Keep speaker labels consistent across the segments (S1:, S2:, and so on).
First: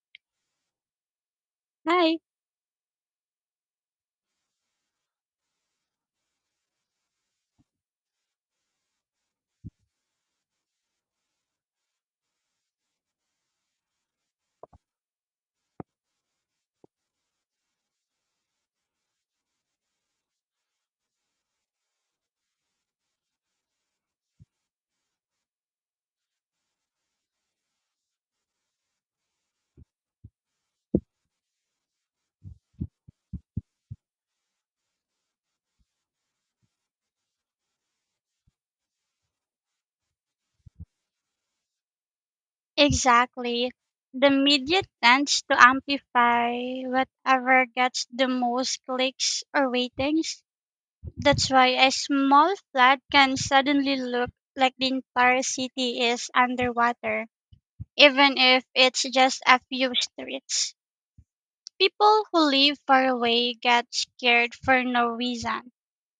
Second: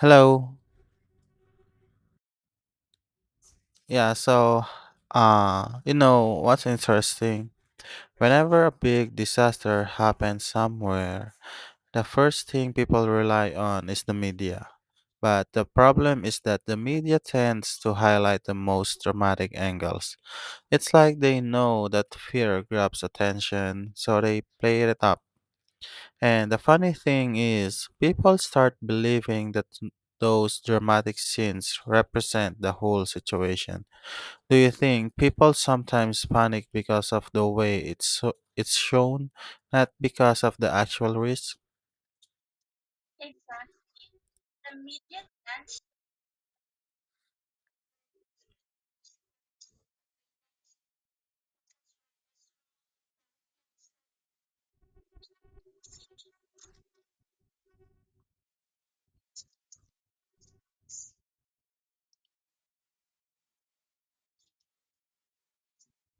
S1: Hello.
S2: Hi,
S1: Yeah. What's interesting? Whenever a big disaster happens somewhere, the first thing people rely on is the media. But the problem is that the media tends to highlight the most dramatic angles. It's like they know that fear grabs attention, so they play it up. And the funny thing is, people start believing that those dramatic scenes represent the whole situation. Do you think people sometimes panic because of the way it's shown, not because of the actual risk?
S2: exactly. The media tends to amplify whatever gets the most clicks or ratings. That's why a small flat can suddenly look like the entire city is underwater, even if it's just a few streets. People who live far away get scared for no reason,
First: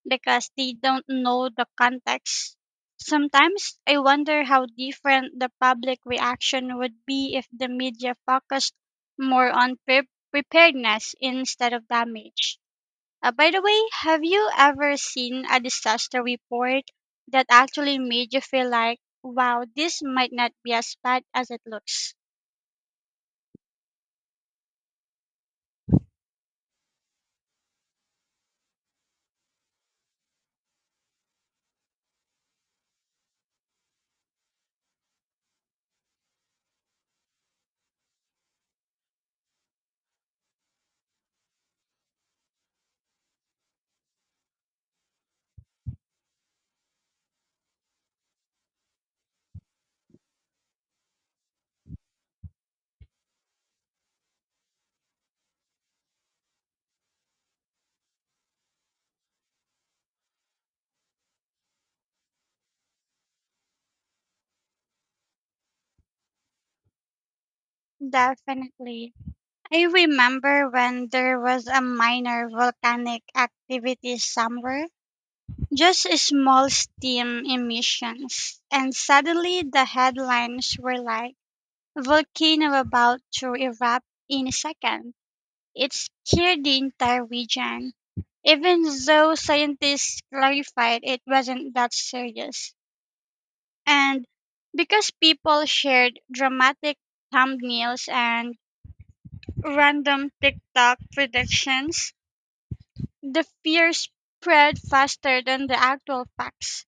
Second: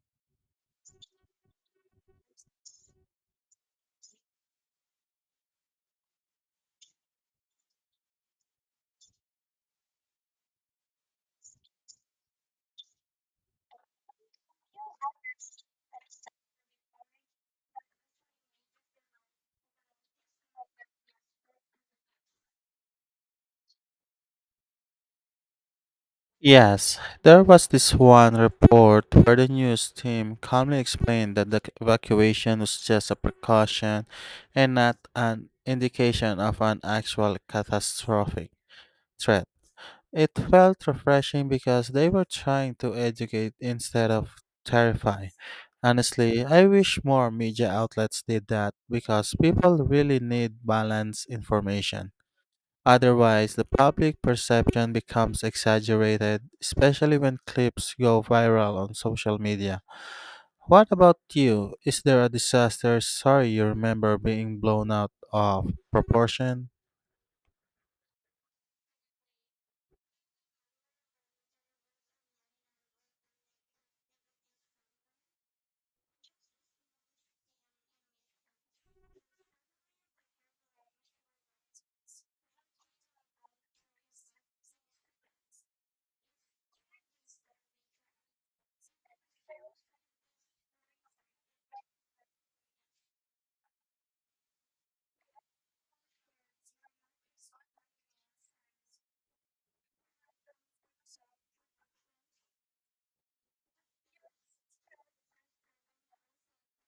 S2: because they don't know the context. Sometimes I wonder how different the public reaction would be if the media focused more on preparedness instead of damage. By the way, have you ever seen a disaster report that actually made you feel like, wow, this might not be as bad as it looks?
S1: Yes, there was this one report where the news team calmly explained that evacuation was just a precaution and not an indication of an actual catastrophic threat. It felt refreshing because they were trying to educate instead of terrify. Honestly, I wish more media outlets did that because people really need balanced information. Otherwise, the public perception becomes exaggerated, especially when clips go viral on social media. What about you? Is there a disaster story you remember being blown out of proportion?
S2: Definitely. I remember when there was a minor volcanic activity somewhere. Just a small steam emissions. And suddenly the headlines were like, volcano about to erupt in second. It scared the entire region, even though scientists clarified it wasn't that serious. And because people shared dramatic thumbnails and random TikTok predictions, the fear spread faster than the actual facts.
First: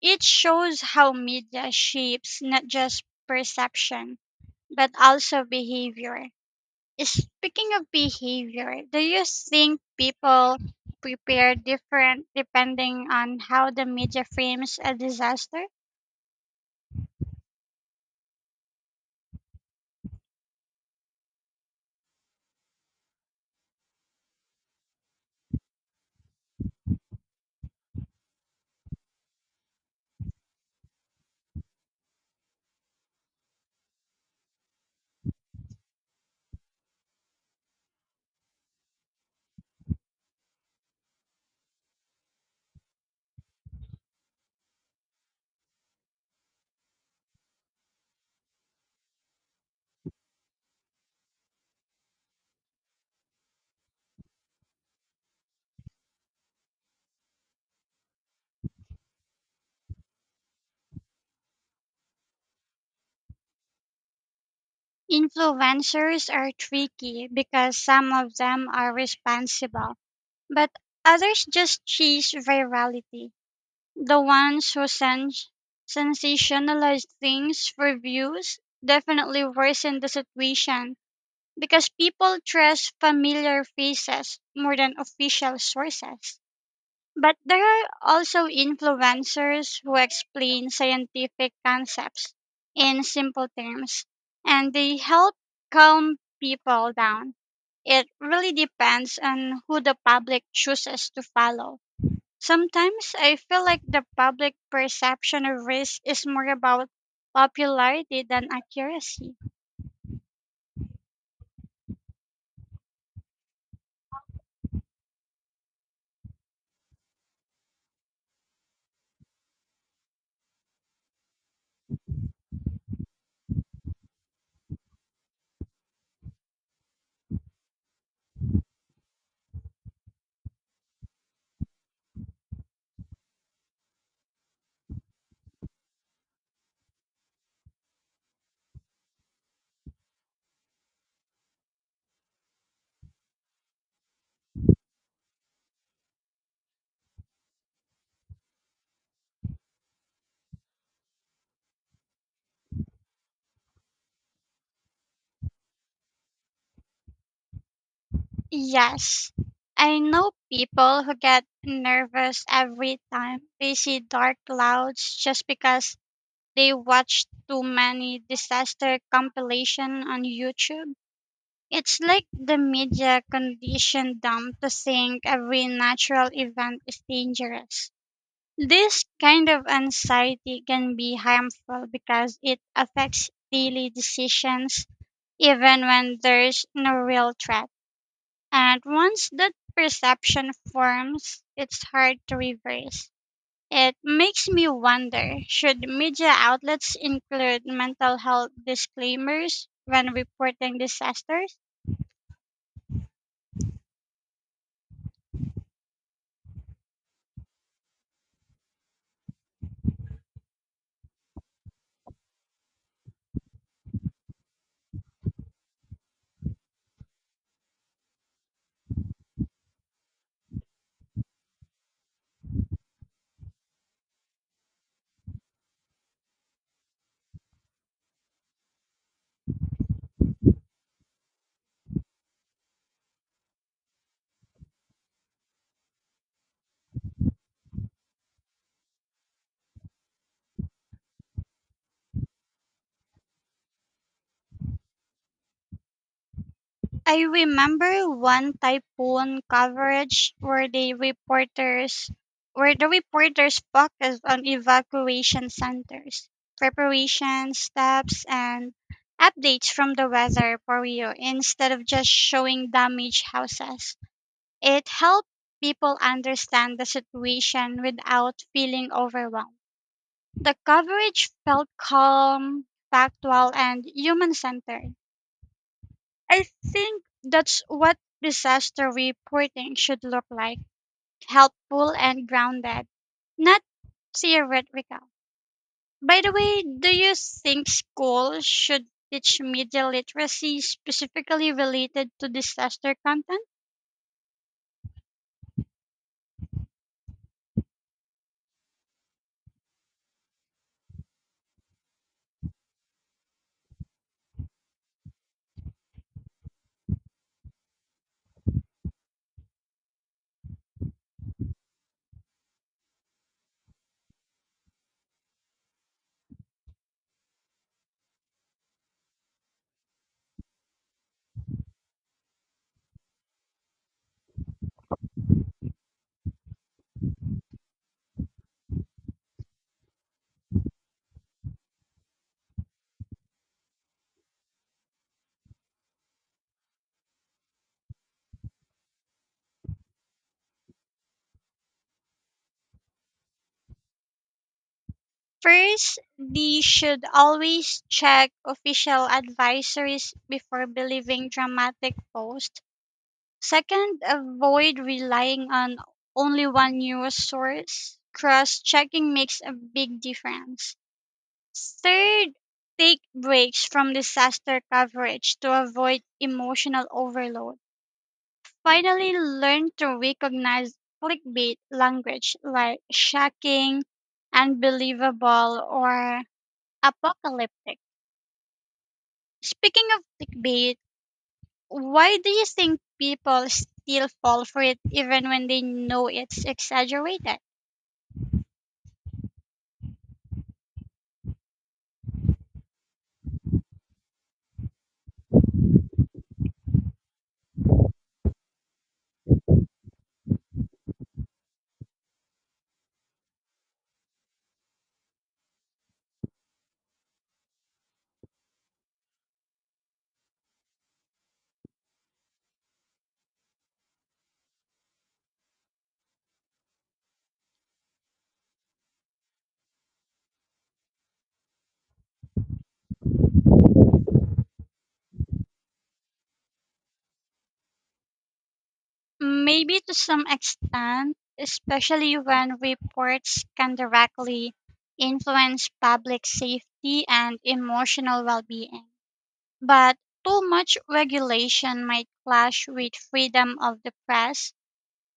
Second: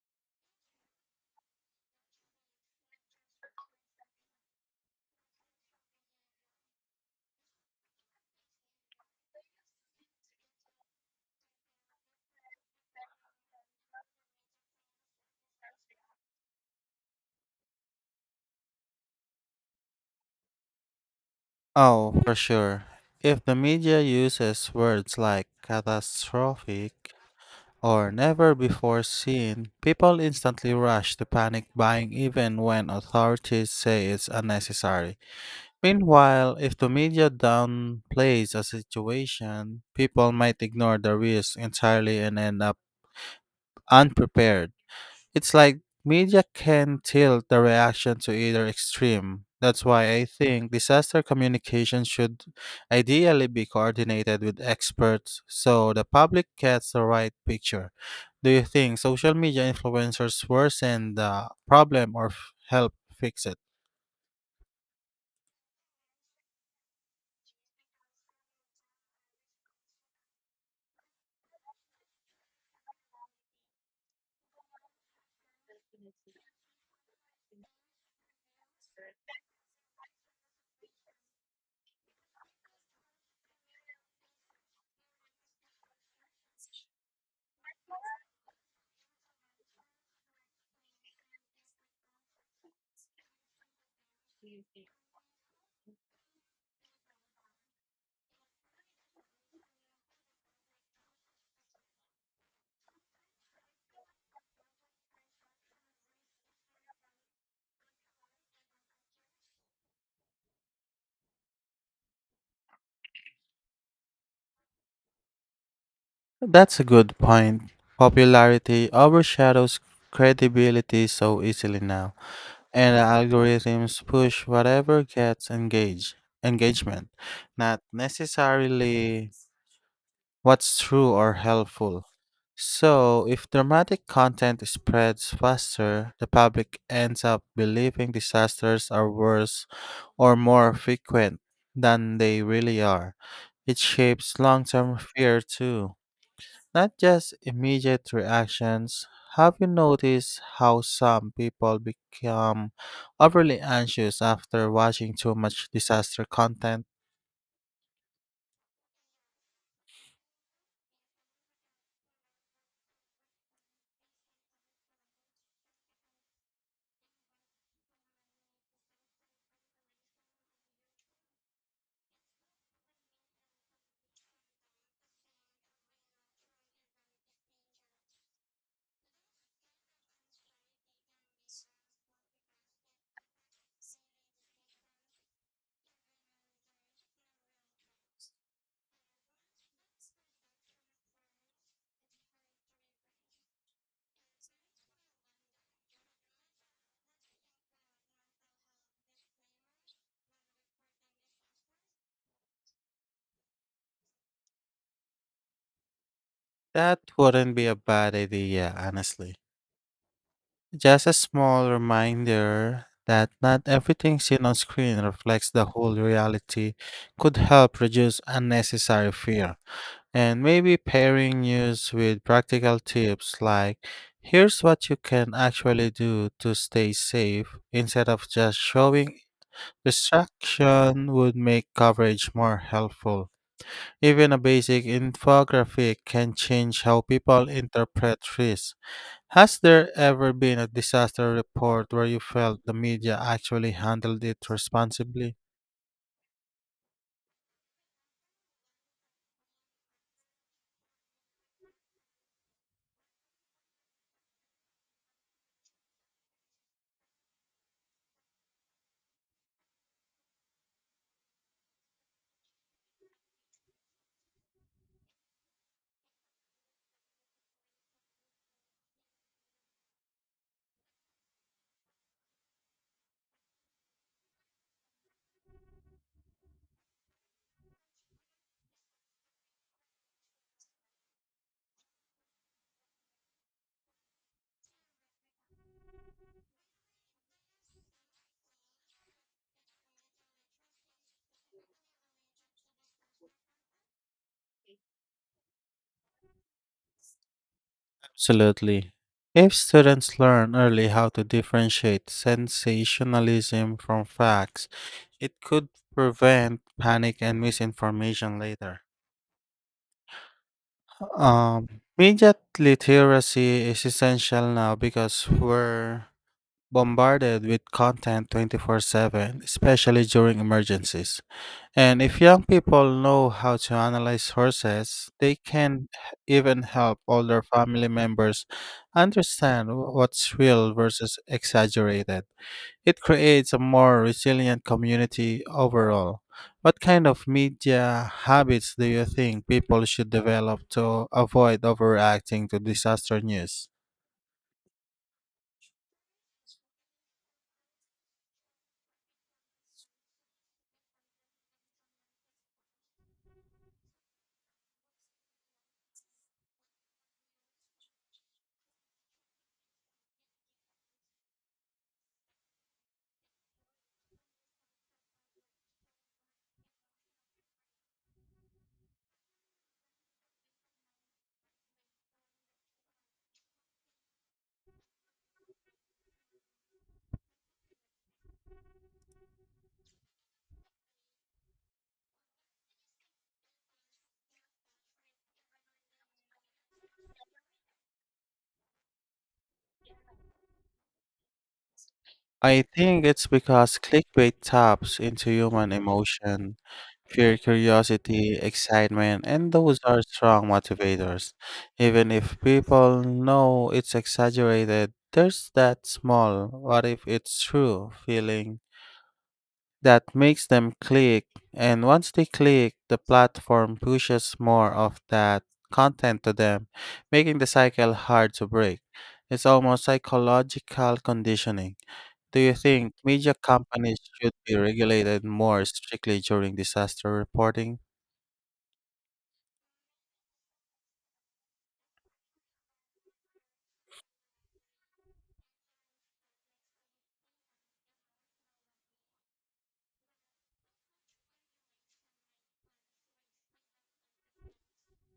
S2: It shows how media shapes not just perception, but also behavior. Speaking of behavior, do you think people prepare different depending on how the media frames a disaster?
S1: Oh, for sure. If the media uses words like catastrophic or never before seen, people instantly rush to panic buying even when authorities say it's unnecessary. Meanwhile, if the media downplays a situation, people might ignore the risk entirely and end up unprepared. It's like media can tilt the reaction to either extreme. That's why I think disaster communication should ideally be coordinated with experts so the public gets the right picture. Do you think social media influencers worsen the problem or help fix it?
S2: Influencers are tricky because some of them are responsible, but others just chase virality. The ones who sensationalize things for views definitely worsen the situation because people trust familiar faces more than official sources. But there are also influencers who explain scientific concepts in simple terms and they help calm people down. It really depends on who the public chooses to follow. Sometimes I feel like the public perception of risk is more about popularity than accuracy.
S1: That's a good point. Popularity overshadows credibility so easily now. And algorithms push whatever gets engagement, not necessarily what's true or helpful. So, if dramatic content spreads faster, the public ends up believing disasters are worse or more frequent than they really are. It shapes long term fear too. Not just immediate reactions. Have you noticed how some people become overly anxious after watching too much disaster content?
S2: Yes, I know people who get nervous every time they see dark clouds just because they watch too many disaster compilation on YouTube. It's like the media conditioned them to think every natural event is dangerous. This kind of anxiety can be harmful because it affects daily decisions even when there's no real threat. And once that perception forms, it's hard to reverse. It makes me wonder, should media outlets include mental health disclaimers when reporting disasters?
S1: That wouldn't be a bad idea, honestly. Just a small reminder that not everything seen on screen reflects the whole reality could help reduce unnecessary fear. And maybe pairing news with practical tips like here's what you can actually do to stay safe instead of just showing distraction would make coverage more helpful. Even a basic infographic can change how people interpret risk. Has there ever been a disaster report where you felt the media actually handled it responsibly?
S2: I remember one typhoon coverage where the reporters focused on evacuation centers, preparation steps and updates from the weather bureau instead of just showing damaged houses. It helped people understand the situation without feeling overwhelmed. The coverage felt calm, factual and human centered. I think that's what disaster reporting should look like, helpful and grounded, not theoretical. By the way, do you think schools should teach media literacy specifically related to disaster content?
S1: Absolutely. If students learn early how to differentiate sensationalism from facts, it could prevent panic and misinformation later. Um, Media literacy is essential now because we're bombarded with content 24/7, especially during emergencies. And if young people know how to analyze horses, they can even help older family members understand what's real versus exaggerated. It creates a more resilient community overall. What kind of media habits do you think people should develop to avoid overreacting to disaster news?
S2: First, they should always check official advisories before believing dramatic posts. Second, avoid relying on only one news source. Cross checking makes a big difference. Third, take breaks from disaster coverage to avoid emotional overload. Finally, learn to recognize clickbait language like shocking, unbelievable, or apocalyptic. Speaking of clickbait, why do you think people still fall for it even when they know it's exaggerated?
S1: I think it's because clickbait taps into human emotion, fear, curiosity, excitement, and those are strong motivators. Even if people know it's exaggerated, there's that small, what if it's true feeling that makes them click, and once they click, the platform pushes more of that content to them, making the cycle hard to break. It's almost psychological conditioning. Do you think media companies should be regulated more strictly during disaster reporting?
S2: Maybe to some extent, especially when reports can directly influence public safety and emotional well being. But too much regulation might clash with freedom of the press.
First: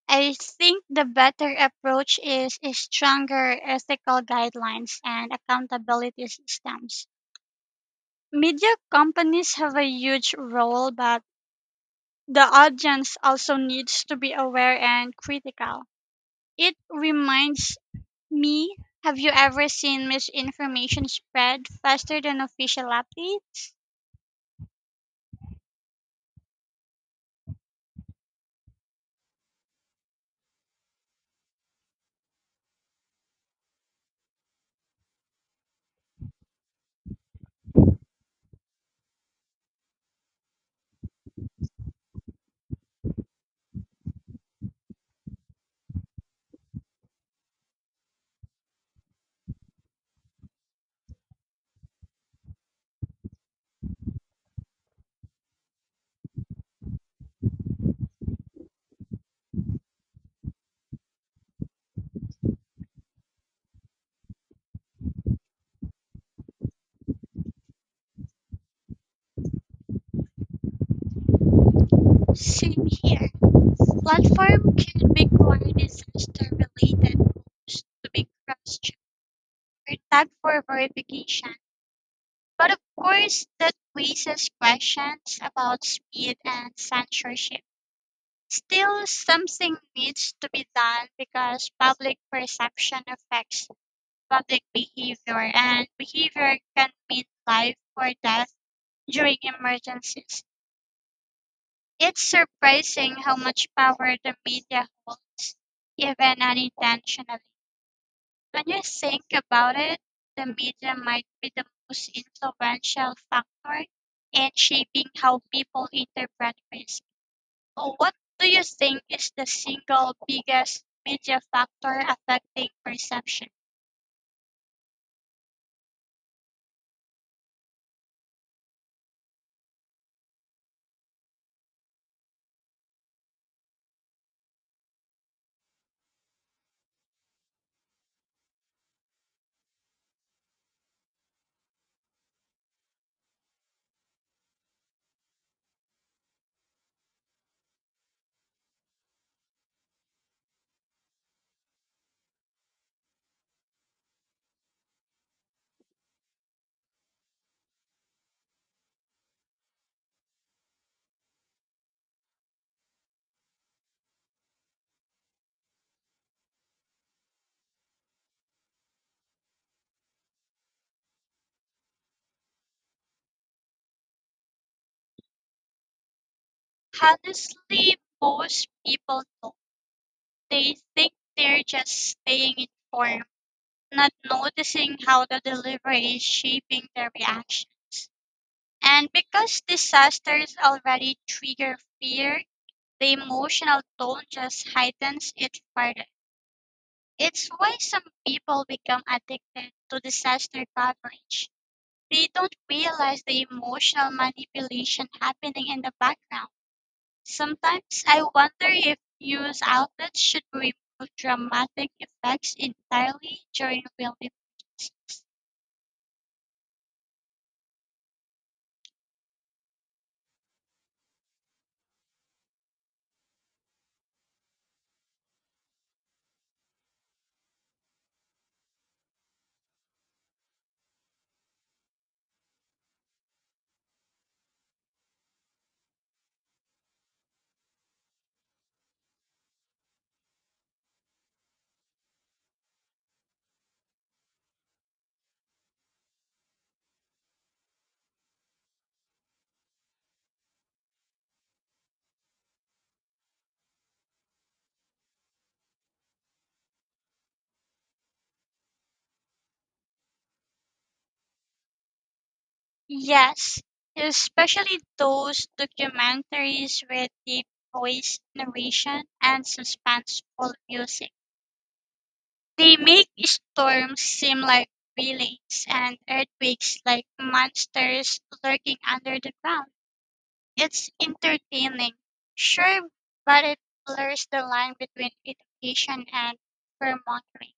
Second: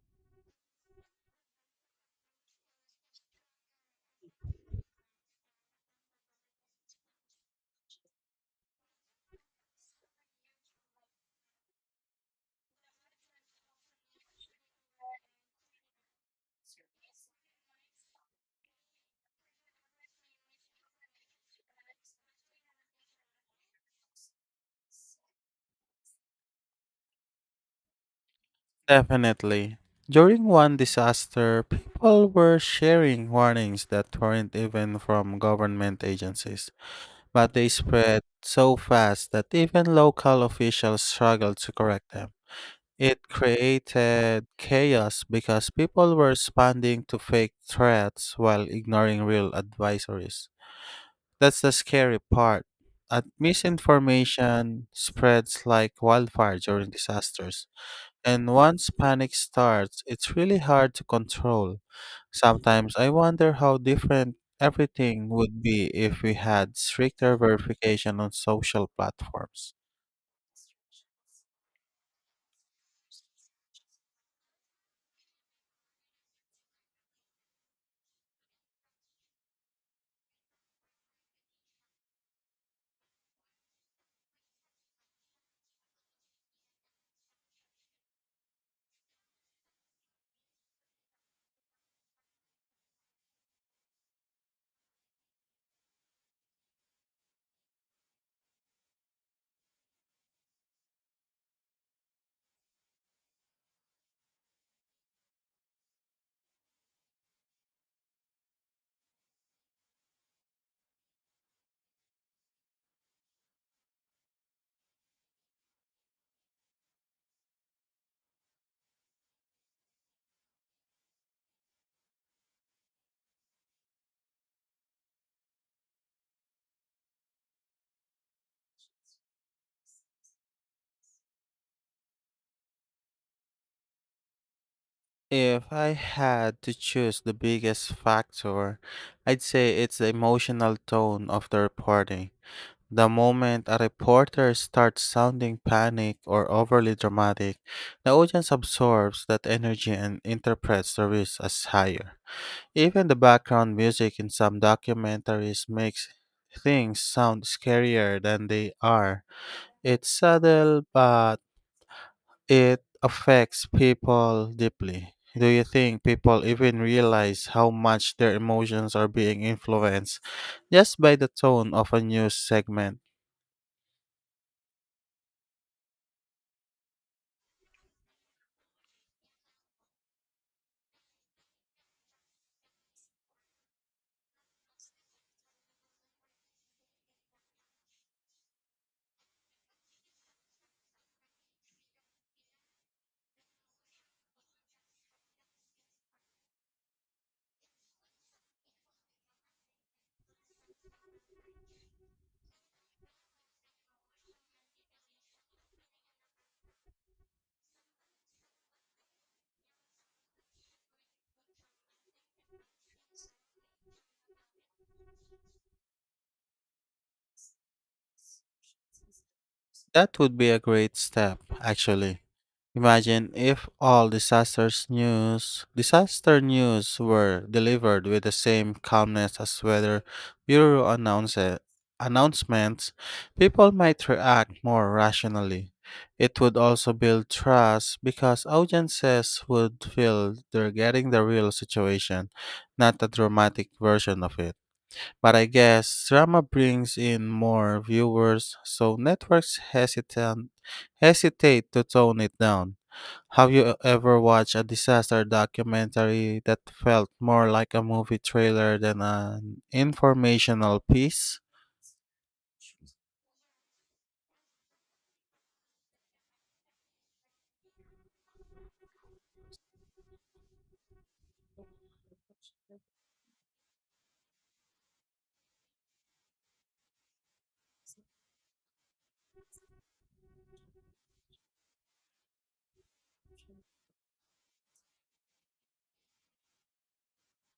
S2: I think the better approach is stronger ethical guidelines and accountability systems. Media companies have a huge role, but the audience also needs to be aware and critical. It reminds me, have you ever seen misinformation spread faster than official update?
S1: Definitely. During one disaster, people were sharing warnings that weren't even from government agencies, but they spread so fast that even local officials struggled to correct them. It created chaos because people were responding to fake threats while ignoring real advisories. That's the scary part. Misinformation spreads like wildfire during disasters. And once panic starts, it's really hard to control. Sometimes I wonder how different everything would be if we had stricter verification on social platforms.
S2: Same here. Platform can require disaster related posts to be cross checked or tagged for verification. But of course, that raises questions about speed and censorship. Still, something needs to be done because public perception affects public behavior, and behavior can mean life or death during emergencies. It's surprising how much power the media holds, even unintentionally. When you think about it, the media might be the most influential factor in shaping how people interpret risk. So what do you think is the single biggest media factor affecting perception?
S1: If I had to choose the biggest factor, I'd say it's the emotional tone of the reporting. The moment a reporter starts sounding panic or overly dramatic, the audience absorbs that energy and interprets the risk as higher. Even the background music in some documentaries makes things sound scarier than they are. It's subtle, but it affects people deeply. Do you think people even realize how much their emotions are being influenced just by the tone of a news segment?
S2: Honestly, most people don't. They think they're just staying informed, not noticing how the delivery is shaping their reactions. And because disasters already trigger fear, the emotional tone just heightens it further. It's why some people become addicted to disaster coverage. They don't realize the emotional manipulation happening in the background. Sometimes I wonder if news outlets should remove dramatic effects entirely during filming.
S1: That would be a great step, actually. Imagine if all disaster news were delivered with the same calmness as weather bureau announcements, people might react more rationally. It would also build trust because audiences would feel they're getting the real situation, not a dramatic version of it. But I guess drama brings in more viewers, so networks hesitant hesitate to tone it down. Have you ever watched a disaster documentary that felt more like a movie trailer than an informational piece?
S2: Yes, especially those documentaries with deep voice narration and suspenseful music. They make storms seem like villains and earthquakes like monsters lurking under the ground. It's entertaining, sure, but it blurs the line between education and fear-mongering.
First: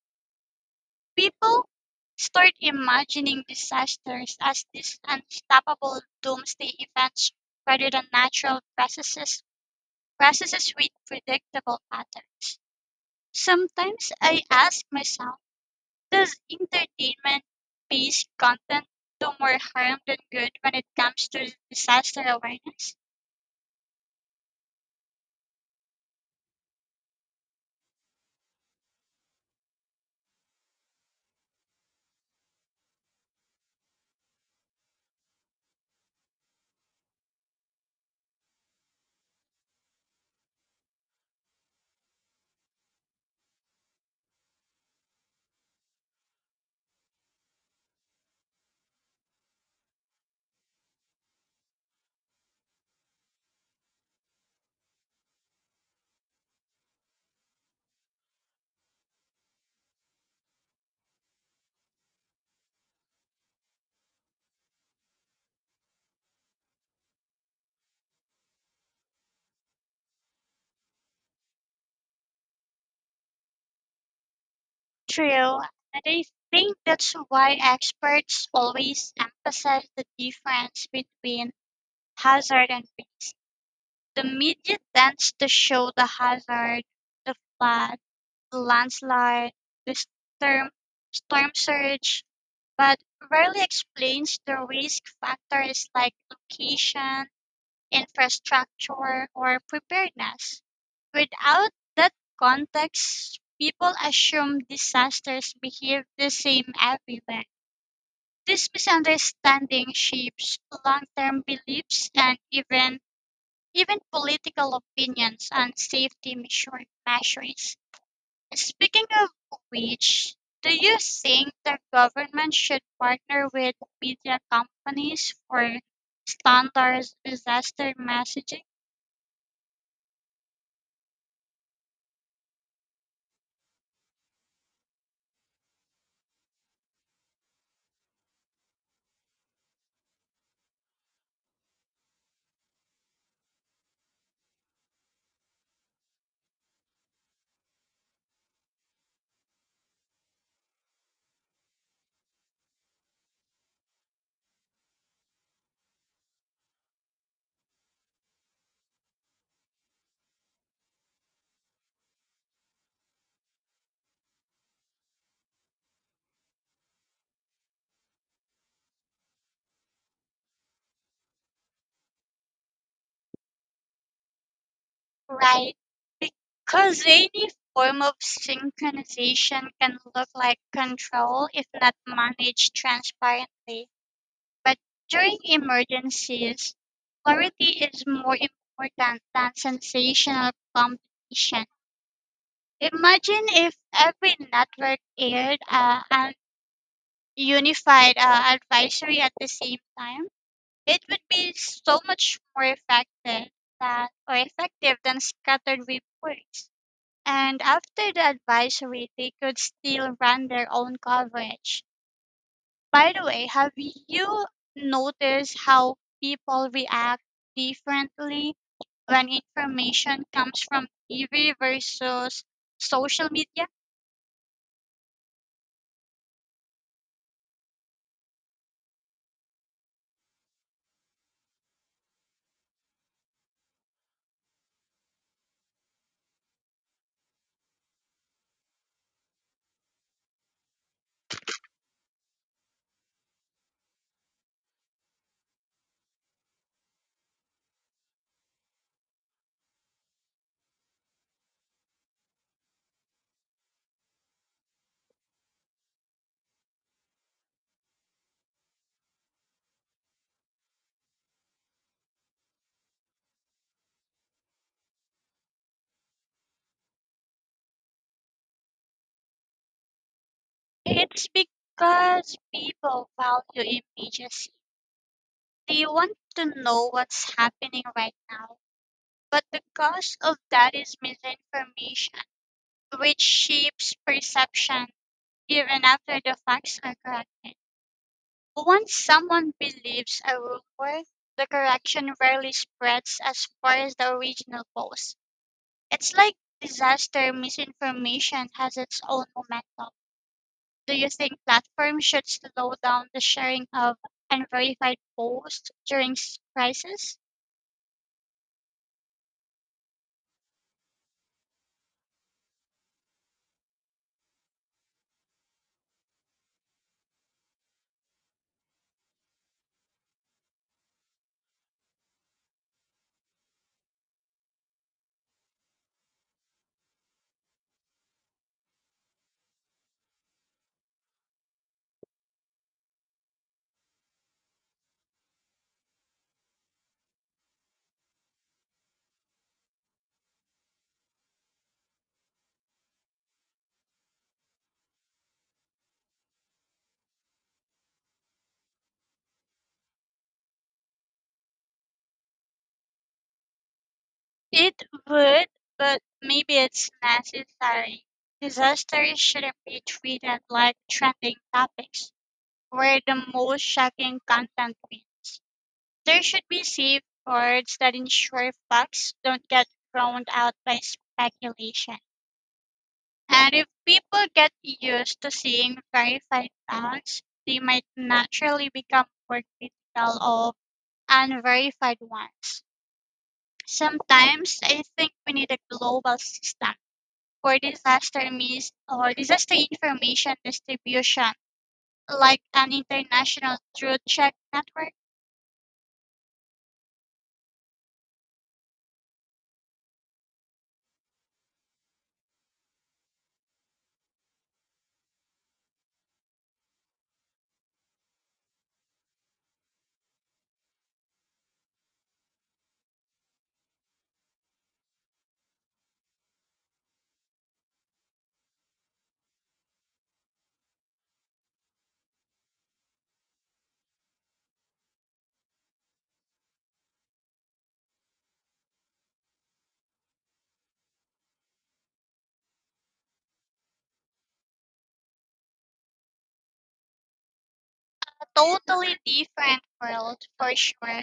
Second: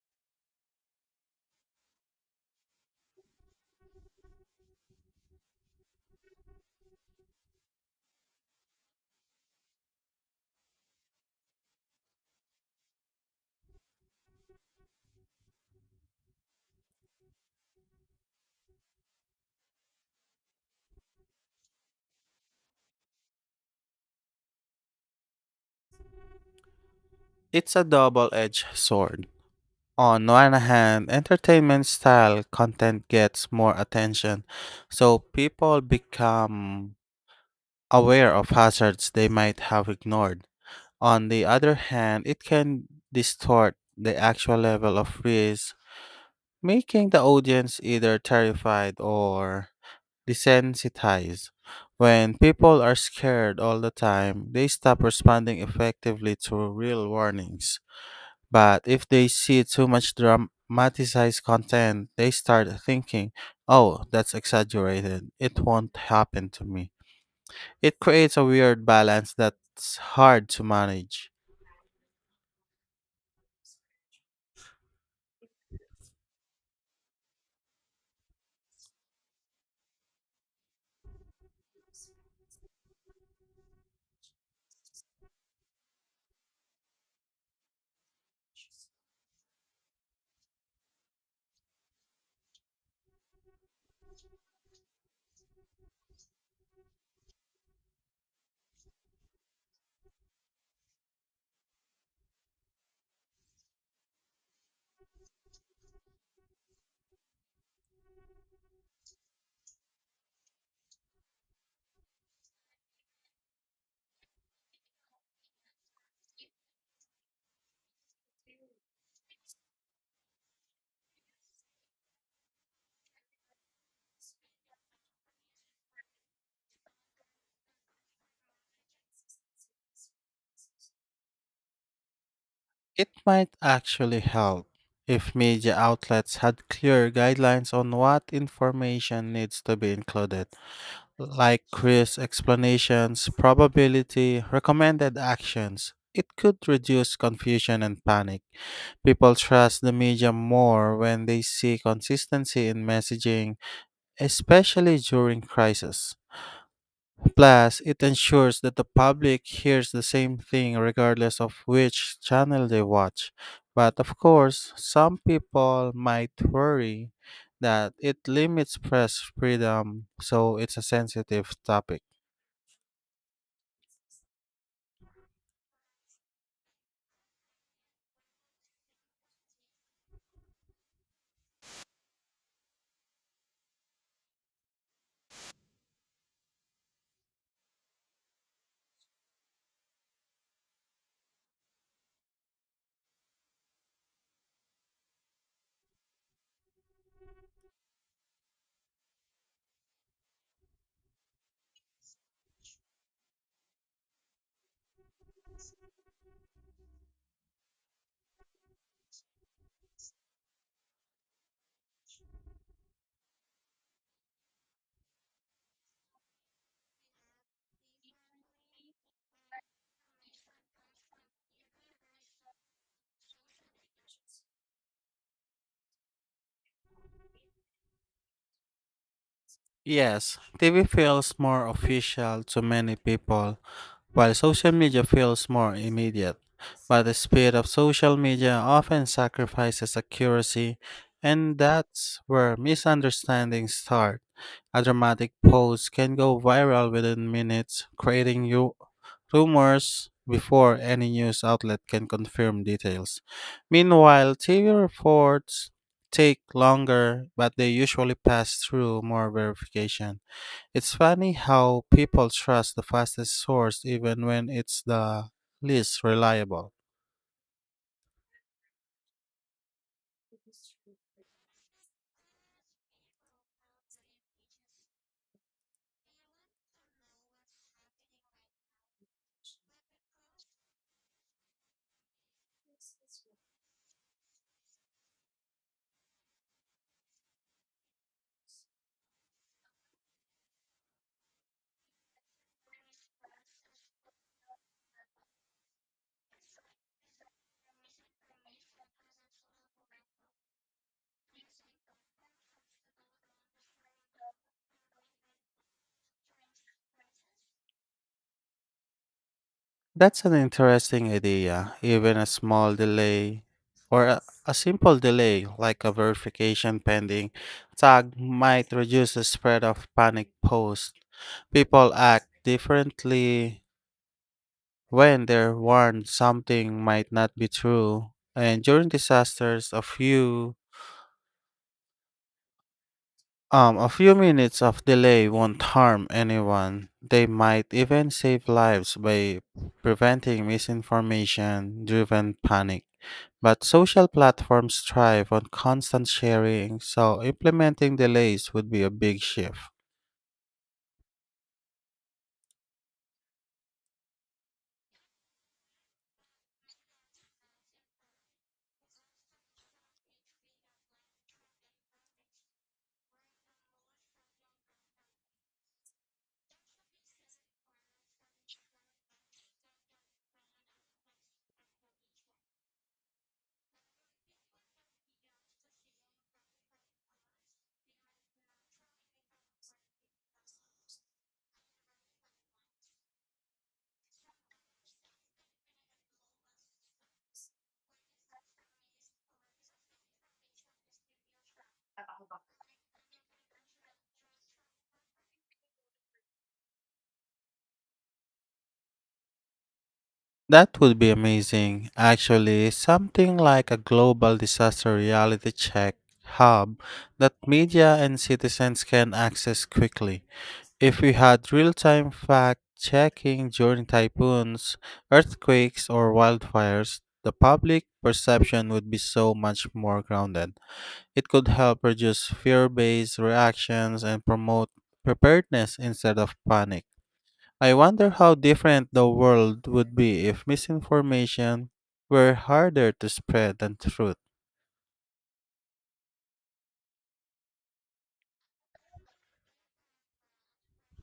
S2: People start imagining disasters as these unstoppable doomsday events rather than natural processes with predictable patterns. Sometimes I ask myself, does entertainment-based content do more harm than good when it comes to disaster awareness?
S1: It's a double-edged sword. On one hand, entertainment style content gets more attention, so people become aware of hazards they might have ignored. On the other hand, it can distort the actual level of risk, making the audience either terrified or desensitized. When people are scared all the time, they stop responding effectively to real warnings. But if they see too much dramatized content, they start thinking, oh, that's exaggerated. It won't happen to me. It creates a weird balance that's hard to manage.
S2: True, and I think that's why experts always emphasize the difference between hazard and risk. The media tends to show the hazard, the flood, the landslide, the storm, storm surge, but rarely explains the risk factors like location, infrastructure, or preparedness. Without that context, people assume disasters behave the same everywhere. This misunderstanding shapes long-term beliefs and even political opinions on safety measures. Speaking of which, do you think the government should partner with media companies for standards disaster messaging?
S1: It might actually help if media outlets had clear guidelines on what information needs to be included, like risk explanations, probability, recommended actions. It could reduce confusion and panic. People trust the media more when they see consistency in messaging, especially during crisis. Plus, it ensures that the public hears the same thing regardless of which channel they watch. But of course, some people might worry that it limits press freedom, so it's a sensitive topic.
S2: Right, because any form of synchronization can look like control if not managed transparently. But during emergencies, clarity is more important than sensational competition. Imagine if every network aired an unified advisory at the same time. It would be so much more effective than, or effective than scattered reports. And after the advisory, they could still run their own coverage. By the way, have you noticed how people react differently when information comes from TV versus social media?
S1: Yes, TV feels more official to many people, while social media feels more immediate, but the speed of social media often sacrifices accuracy, and that's where misunderstandings start. A dramatic post can go viral within minutes, creating you rumors before any news outlet can confirm details. Meanwhile, TV reports take longer, but they usually pass through more verification. It's funny how people trust the fastest source even when it's the least reliable.
S2: It's because people value immediacy. They want to know what's happening right now. But the cost of that is misinformation, which shapes perception even after the facts are corrected. Once someone believes a rumor, the correction rarely spreads as far as the original post. It's like disaster misinformation has its own momentum. Do you think platforms should slow down the sharing of unverified posts during crisis?
S1: That's an interesting idea. Even a small delay or a simple delay like a verification pending tag might reduce the spread of panic posts. People act differently when they're warned something might not be true. And during disasters, a few minutes of delay won't harm anyone. They might even save lives by preventing misinformation driven panic. But social platforms thrive on constant sharing, so implementing delays would be a big shift.
S2: It would, but maybe it's necessary. Disasters shouldn't be treated like trending topics where the most shocking content wins. There should be safe words that ensure facts don't get drowned out by speculation. And if people get used to seeing verified facts, they might naturally become more critical of unverified ones. Sometimes I think we need a global system for disaster mis or disaster information distribution, like an international truth check network.
S1: That would be amazing. Actually, something like a global disaster reality check hub that media and citizens can access quickly. If we had real time fact checking during typhoons, earthquakes, or wildfires, the public perception would be so much more grounded. It could help reduce fear based reactions and promote preparedness instead of panic. I wonder how different the world would be if misinformation were harder to spread than truth.
S2: A totally different world for sure.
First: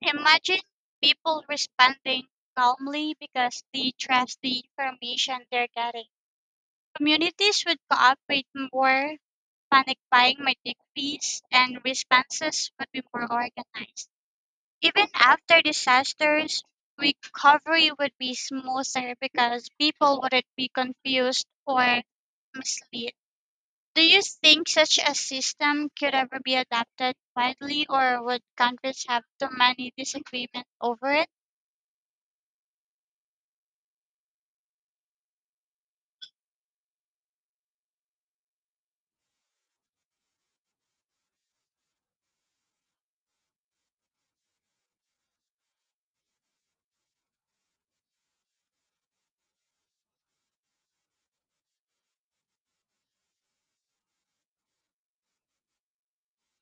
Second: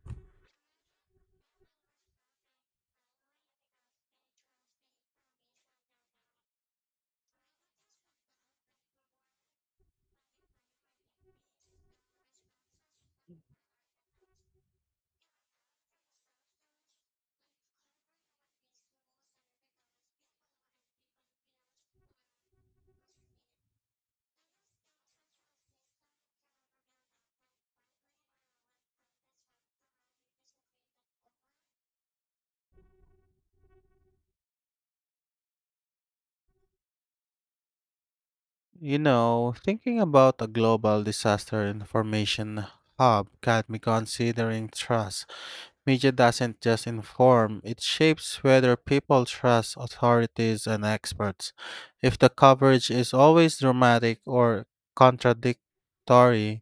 S2: Imagine people responding calmly because they trust the information they're getting. Communities would cooperate more, panic buying might decrease, and responses would be more organized. Even after disasters, recovery would be smoother because people wouldn't be confused or misled. Do you think such a system could ever be adapted widely, or would Congress have too many disagreements over it?
S1: You know, thinking about a global disaster information hub got me considering trust. Media doesn't just inform, it shapes whether people trust authorities and experts. If the coverage is always dramatic or contradictory,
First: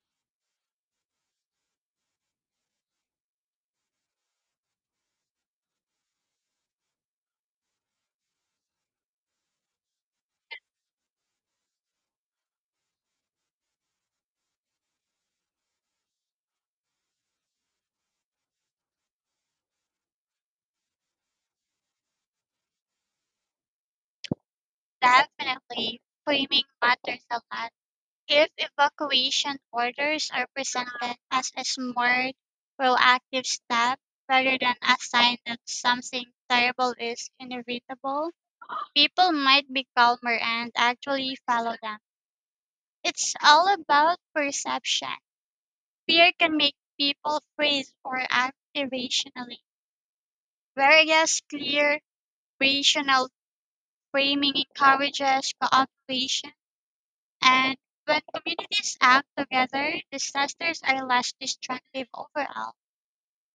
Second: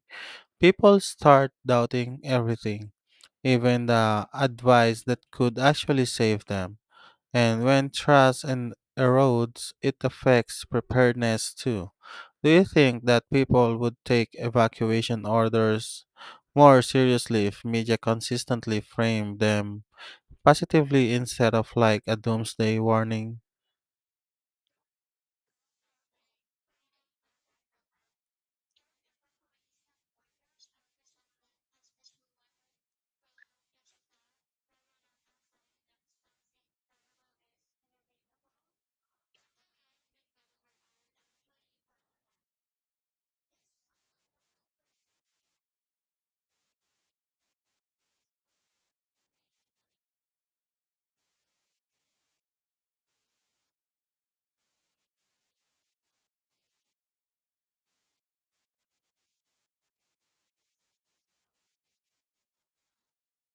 S1: people start doubting everything, even the advice that could actually save them. And when trust and erodes, it affects preparedness too. Do you think that people would take evacuation orders more seriously if media consistently framed them positively instead of like a doomsday warning?
S2: Definitely, framing matters a lot. If evacuation orders are presented as a smart, proactive step rather than a sign that something terrible is inevitable, people might be calmer and actually follow them. It's all about perception. Fear can make people freeze or act irrationally, whereas clear, rational framing encourages cooperation. And when communities act together, disasters are less destructive overall.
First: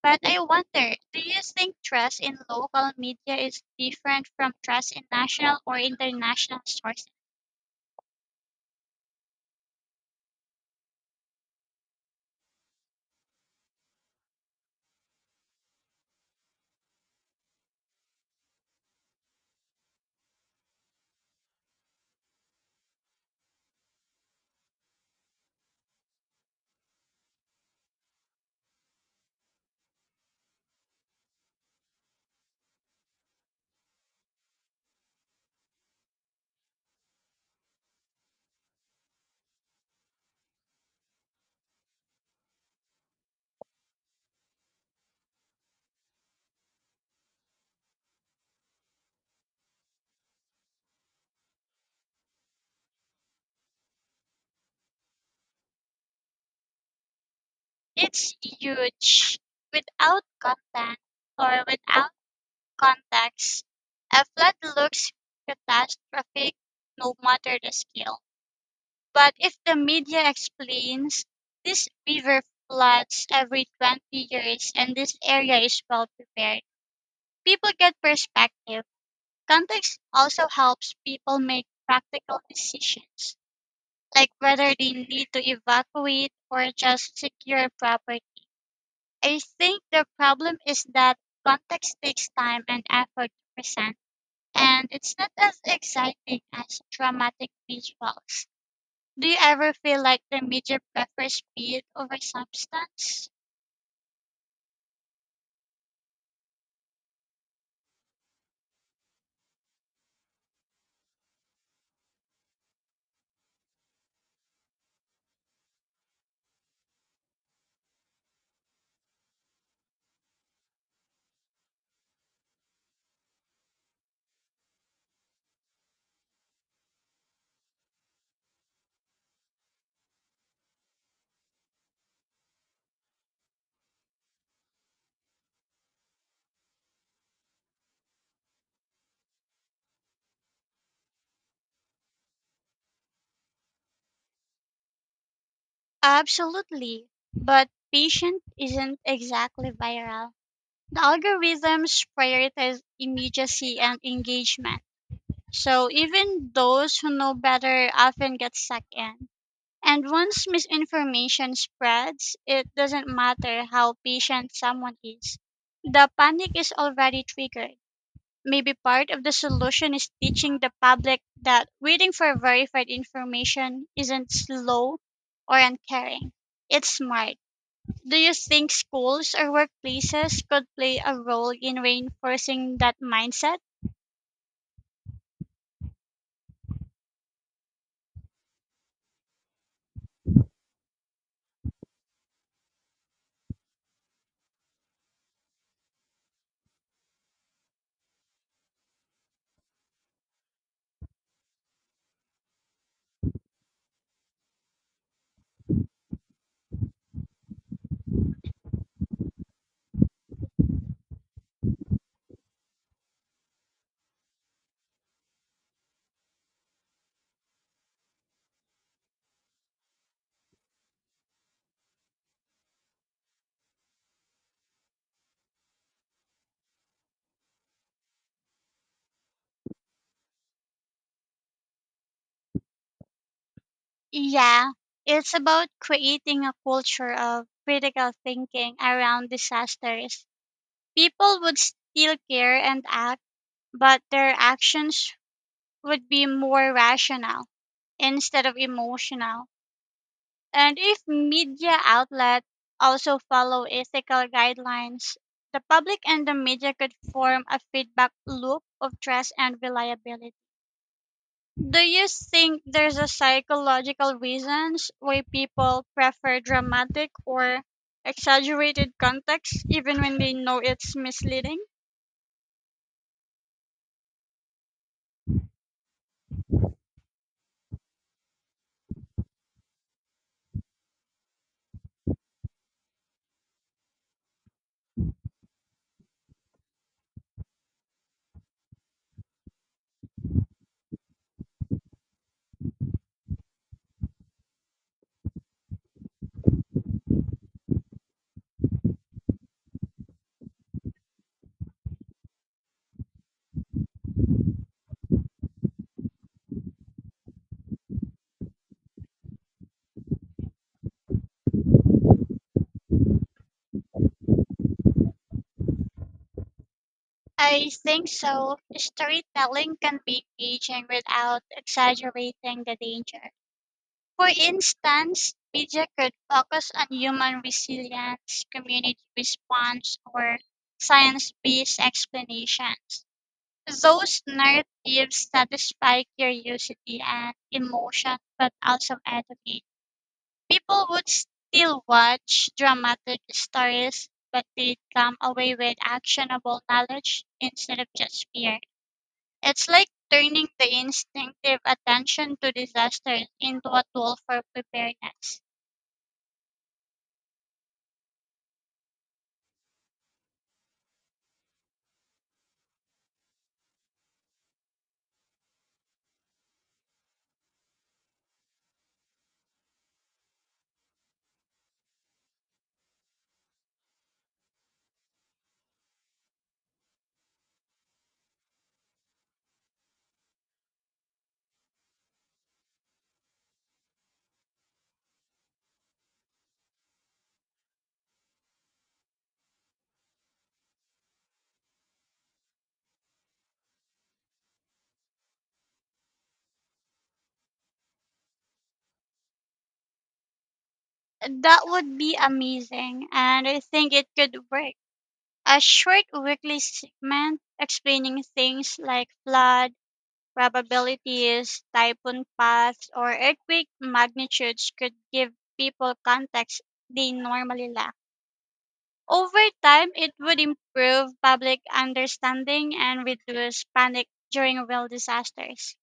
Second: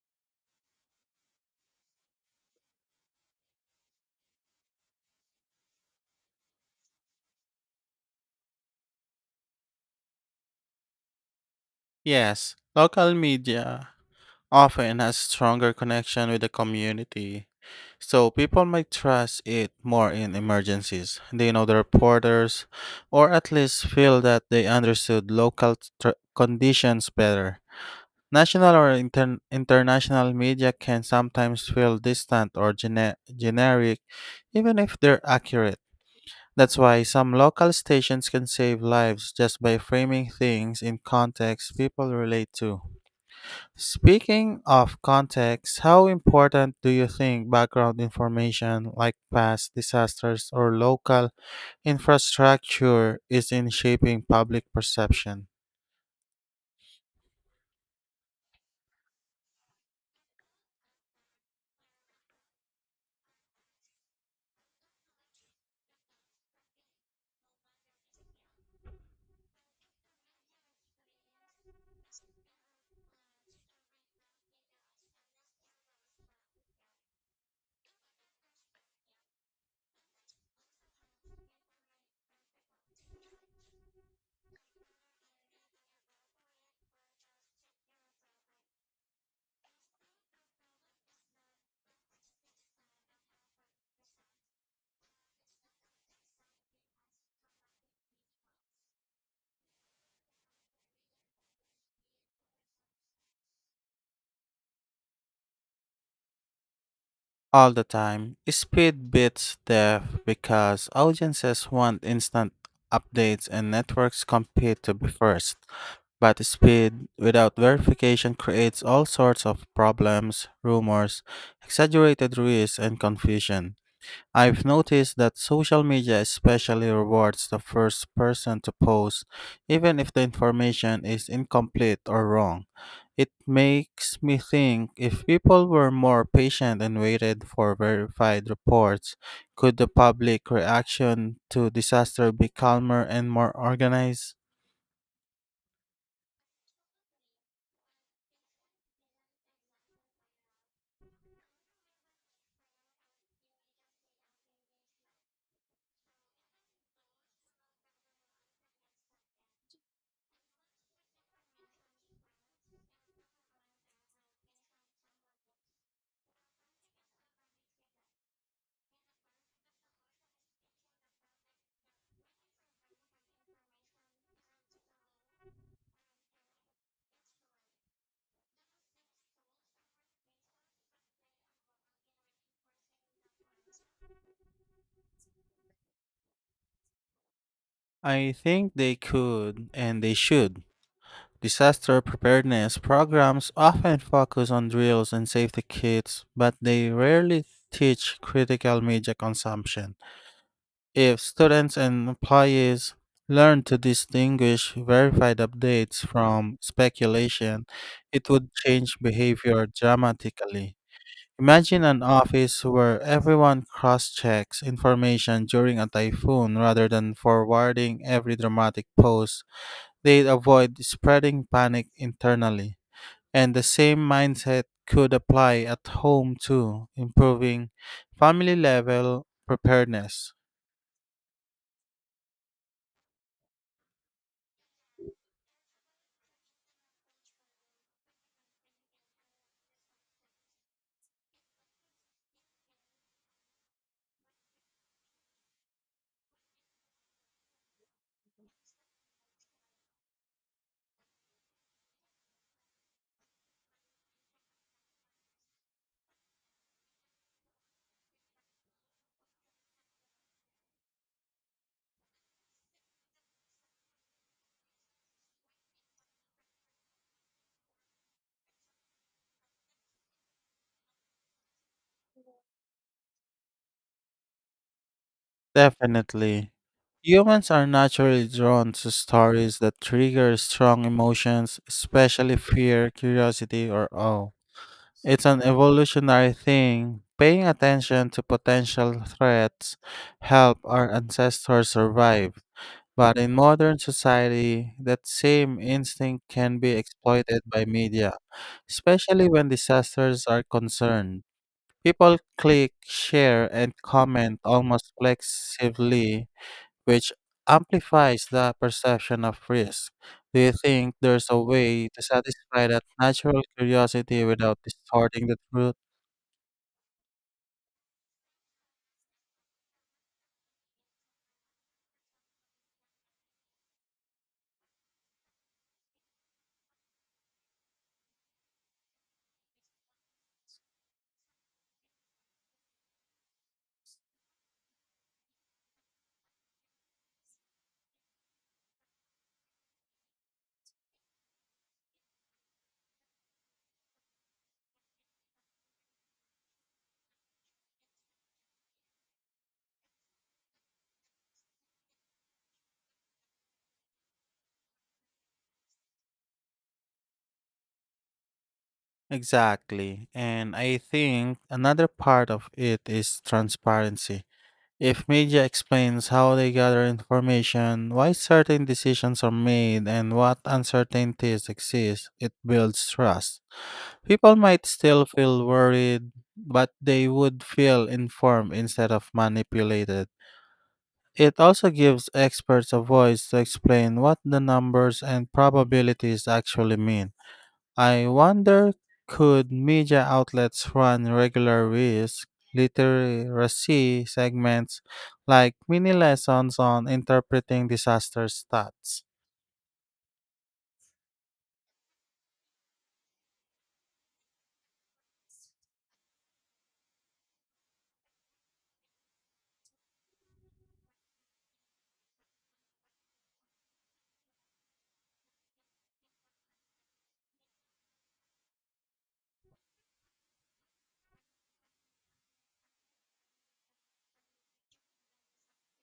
S2: But I wonder, do you think trust in local media is different from trust in national or international sources?
S1: Yes, local media often has stronger connection with the community, so people might trust it more in emergencies. They know the reporters, or at least feel that they understood conditions better. National or international media can sometimes feel distant or generic, even if they're accurate. That's why some local stations can save lives just by framing things in context people relate to. Speaking of context, how important do you think background information like past disasters or local infrastructure is in shaping public perception?
S2: It's huge. Without content or without context, a flood looks catastrophic no matter the scale. But if the media explains this river floods every 20 years and this area is well prepared, people get perspective. Context also helps people make practical decisions, like whether they need to evacuate or just secure property. I think the problem is that context takes time and effort to present and it's not as exciting as dramatic visuals. Do you ever feel like the media prefers speed over substance?
S1: All the time, speed beats depth because audiences want instant updates and networks compete to be first. But speed without verification creates all sorts of problems, rumors, exaggerated risks, and confusion. I've noticed that social media especially rewards the first person to post, even if the information is incomplete or wrong. It makes me think if people were more patient and waited for verified reports, could the public reaction to disaster be calmer and more organized?
S2: Absolutely. But patient isn't exactly viral. The algorithms prioritize immediacy and engagement. So even those who know better often get sucked in. And once misinformation spreads, it doesn't matter how patient someone is. The panic is already triggered. Maybe part of the solution is teaching the public that waiting for verified information isn't slow or uncaring. It's smart. Do you think schools or workplaces could play a role in reinforcing that mindset?
S1: I think they could and they should. Disaster preparedness programs often focus on drills and safety kits, but they rarely teach critical media consumption. If students and employees learn to distinguish verified updates from speculation, it would change behavior dramatically. Imagine an office where everyone cross checks information during a typhoon rather than forwarding every dramatic post. They'd avoid spreading panic internally. And the same mindset could apply at home too, improving family level preparedness.
S2: Yeah, it's about creating a culture of critical thinking around disasters. People would still care and act, but their actions would be more rational instead of emotional. And if media outlets also follow ethical guidelines, the public and the media could form a feedback loop of trust and reliability. Do you think there's a psychological reasons why people prefer dramatic or exaggerated context even when they know it's misleading?
S1: Definitely. Humans are naturally drawn to stories that trigger strong emotions, especially fear, curiosity, or awe. It's an evolutionary thing. Paying attention to potential threats help our ancestors survive. But in modern society, that same instinct can be exploited by media, especially when disasters are concerned. People click, share, and comment almost flexively, which amplifies the perception of risk. Do you think there's a way to satisfy that natural curiosity without distorting the truth?
S2: I think so. Storytelling can be engaging without exaggerating the danger. For instance, media could focus on human resilience, community response, or science based explanations. Those narratives satisfy curiosity and emotion, but also educate. People would still watch dramatic stories, but they'd come away with actionable knowledge instead of just fear. It's like turning the instinctive attention to disasters into a tool for preparedness.
S1: Exactly. And I think another part of it is transparency. If media explains how they gather information, why certain decisions are made, and what uncertainties exist, it builds trust. People might still feel worried, but they would feel informed instead of manipulated. It also gives experts a voice to explain what the numbers and probabilities actually mean. I wonder, could media outlets run regular risk literacy segments like mini lessons on interpreting disaster stats?
S2: That would be amazing, and I think it could work. A short weekly segment explaining things like flood probabilities, typhoon paths, or earthquake magnitudes could give people context they normally lack. Over time, it would improve public understanding and reduce panic during real disasters.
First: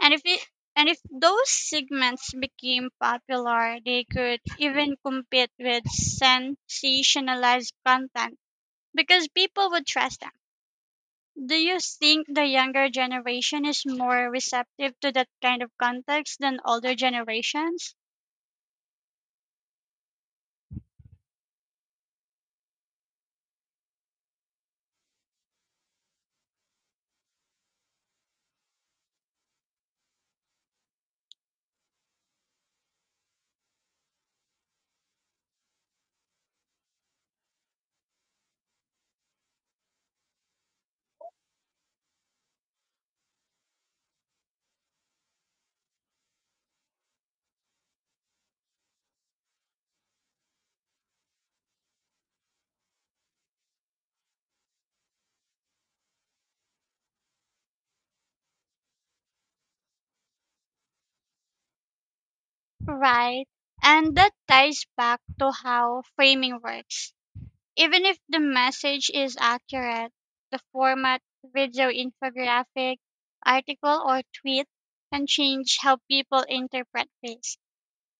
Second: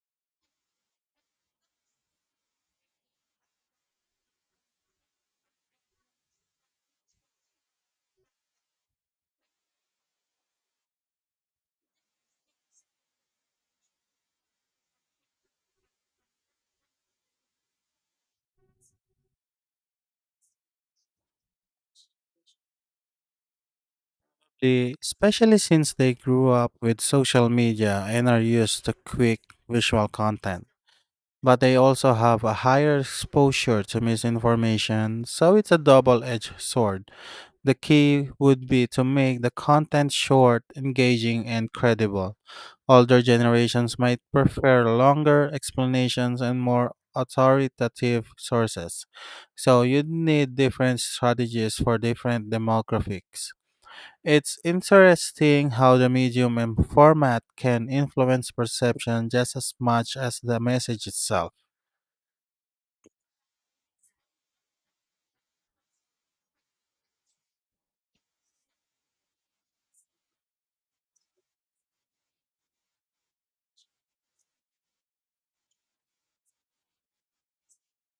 S2: And if it, and if those segments became popular, they could even compete with sensationalized content because people would trust them. Do you think the younger generation is more receptive to that kind of context than older generations?
S1: Especially since they grew up with social media and are used to quick visual content. But they also have a higher exposure to misinformation, so it's a double edged sword. The key would be to make the content short, engaging, and credible. Older generations might prefer longer explanations and more authoritative sources. So you'd need different strategies for different demographics. It's interesting how the medium and format can influence perception just as much as the message itself.
S2: Right. And that ties back to how framing works. Even if the message is accurate, the format, video, infographic, article, or tweet can change how people interpret things.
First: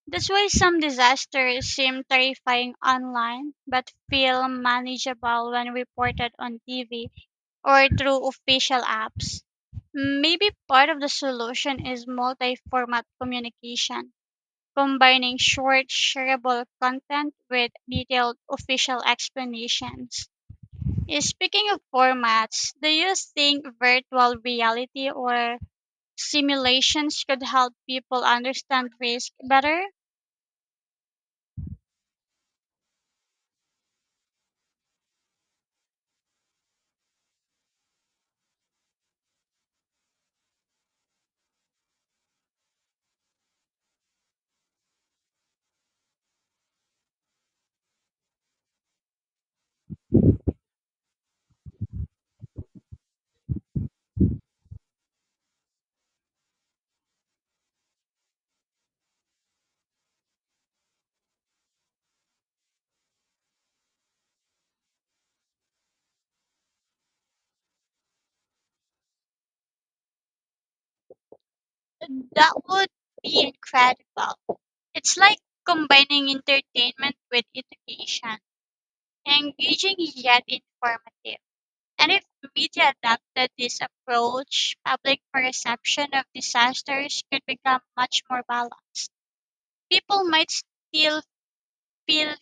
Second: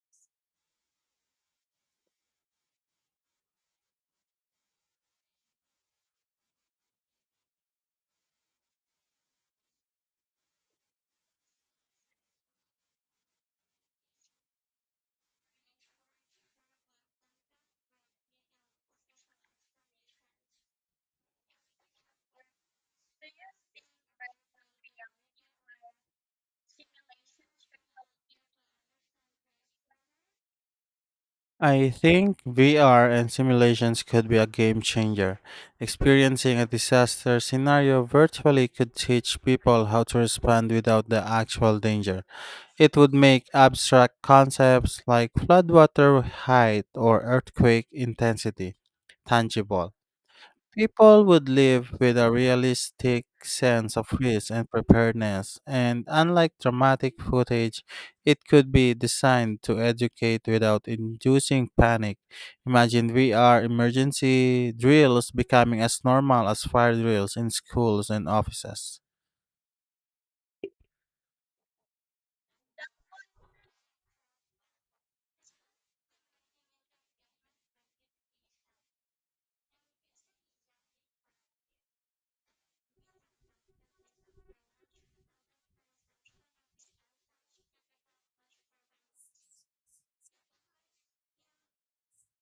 S2: That's why some disasters seem terrifying online but feel manageable when reported on TV or through official apps. Maybe part of the solution is multi format communication, combining short, shareable content with detailed official explanations. Yeah, speaking of formats, do you think virtual reality or simulations could help people understand risk better?
S1: I think VR and simulations could be a game changer. Experiencing a disaster scenario virtually could teach people how to respond without the actual danger. It would make abstract concepts like floodwater height or earthquake intensity tangible. People would live with a realistic sense of risk and preparedness, and unlike dramatic footage, it could be designed to educate without inducing panic. Imagine VR emergency drills becoming as normal as fire drills in schools and offices.
S2: That would be incredible. It's like combining entertainment with education, engaging yet informative. And if media adapted this approach, public perception of disasters could become much more balanced. People might still feel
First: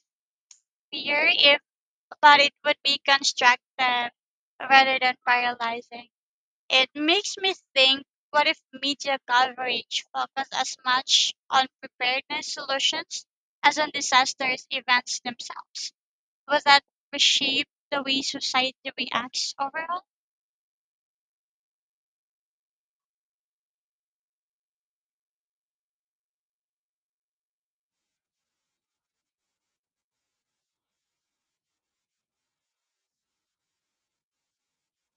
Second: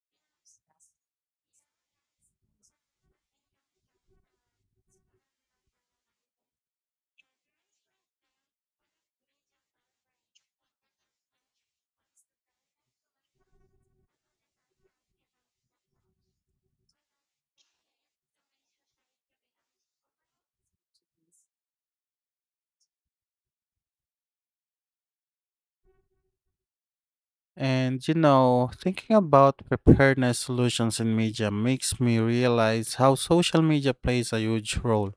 S2: fear if but it would be constructive rather than paralyzing. It makes me think, what if media coverage focused as much on preparedness solutions as on disasters events themselves? Would that reshape the way society reacts overall?
S1: And you know, thinking about preparedness solutions in media makes me realize how social media plays a huge role.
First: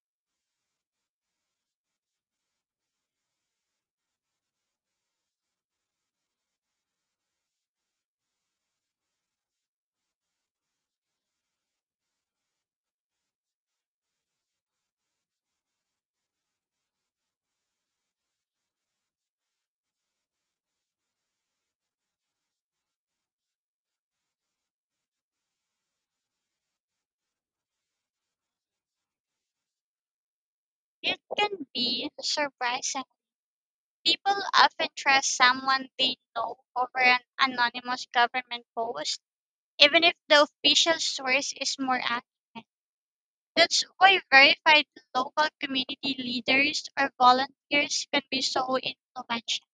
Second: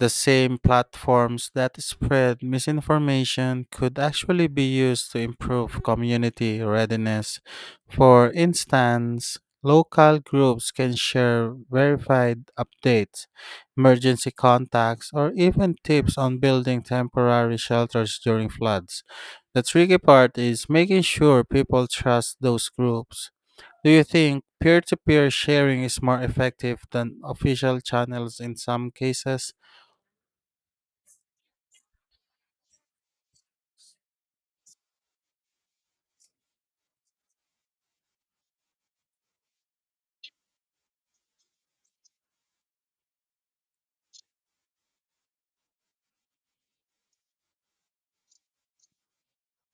S1: The same platforms that spread misinformation could actually be used to improve community readiness. For instance, local groups can share verified updates, emergency contacts, or even tips on building temporary shelters during floods. The tricky part is making sure people trust those groups. Do you think peer to peer sharing is more effective than official channels in some cases?
S2: It can be surprising. People often trust someone they know over an anonymous government post, even if the official source is more accurate. That's why verified local community leaders or volunteers can be so influential.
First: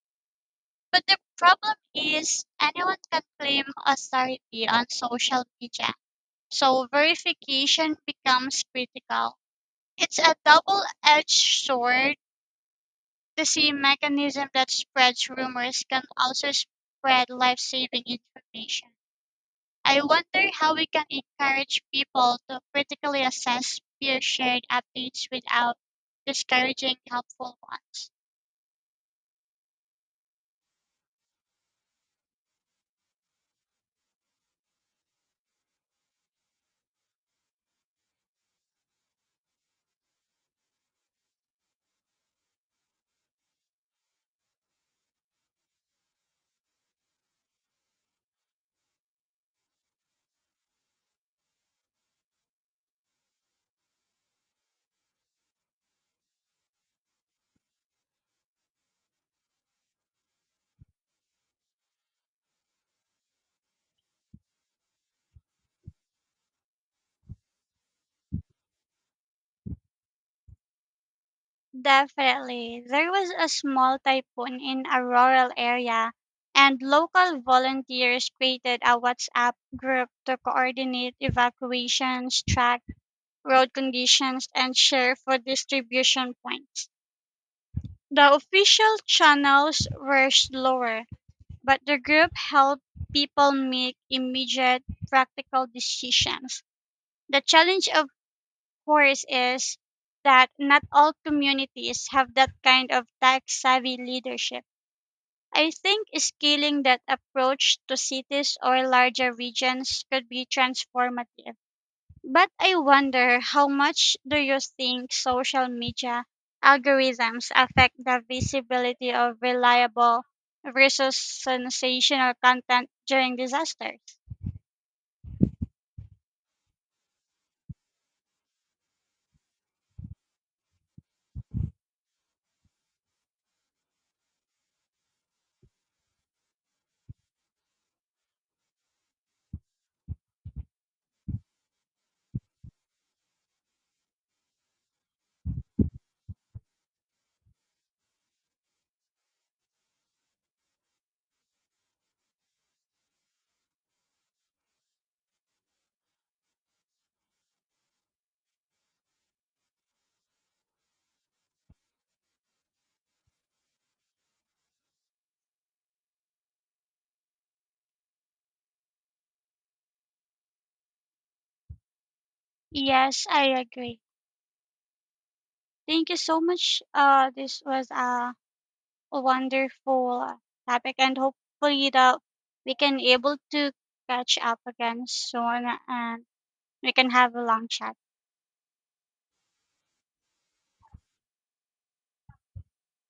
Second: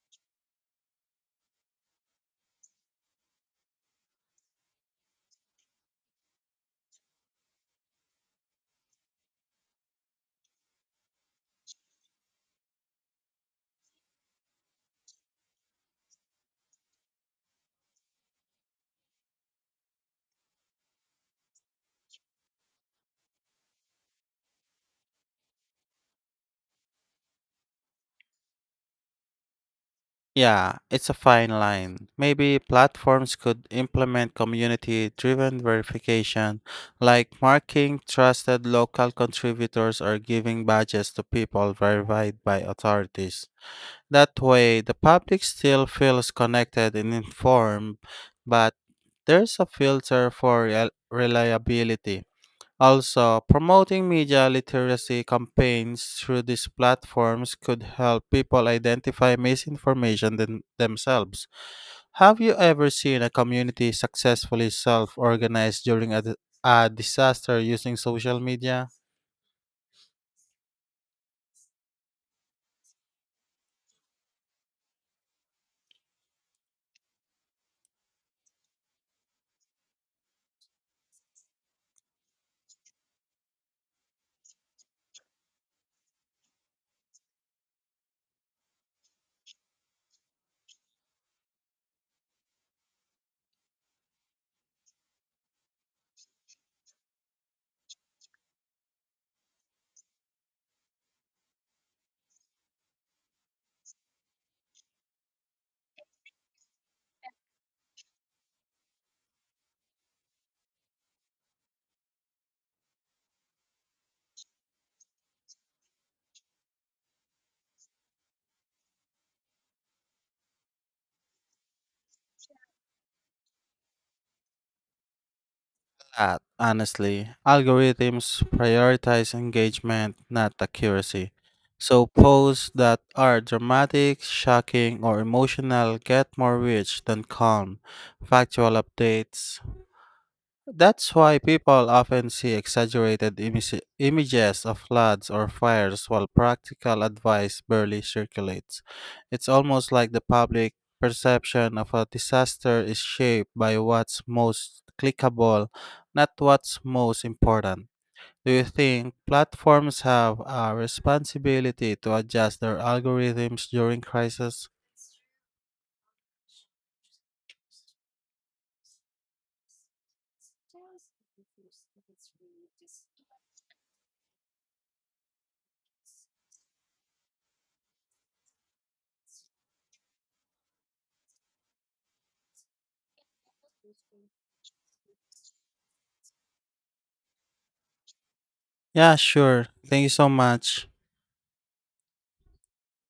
S2: But the problem is anyone can claim authority on social media. So verification becomes critical. It's a double edged sword. The same mechanism that spreads rumors can also spread life saving information. I wonder how we can encourage people to critically assess peer shared updates without discouraging helpful ones.
S1: Yeah, it's a fine line. Maybe platforms could implement community driven verification, like marking trusted local contributors or giving badges to people verified by authorities. That way, the public still feels connected and informed, but there's a filter for reliability. Also, promoting media literacy campaigns through these platforms could help people identify misinformation themselves. Have you ever seen a community successfully self organize during a disaster using social media?
S2: Definitely. There was a small typhoon in a rural area, and local volunteers created a WhatsApp group to coordinate evacuations, track road conditions, and share food distribution points. The official channels were slower, but the group helped people make immediate practical decisions. The challenge, of course, is that not all communities have that kind of tech savvy leadership. I think scaling that approach to cities or larger regions could be transformative, but I wonder how much do you think social media algorithms affect the visibility of reliable versus sensational content during disasters?
S1: Honestly, algorithms prioritize engagement, not accuracy. So, posts that are dramatic, shocking, or emotional get more reach than calm, factual updates. That's why people often see exaggerated images of floods or fires while practical advice barely circulates. It's almost like the public perception of a disaster is shaped by what's most clickable, not what's most important. Do you think platforms have a responsibility to adjust their algorithms during crisis?
S2: Yes, I agree. Thank you so much. This was a wonderful topic, and hopefully that we can able to catch up again soon, and we can have a long chat.
S1: Yeah, sure. Thank you so much.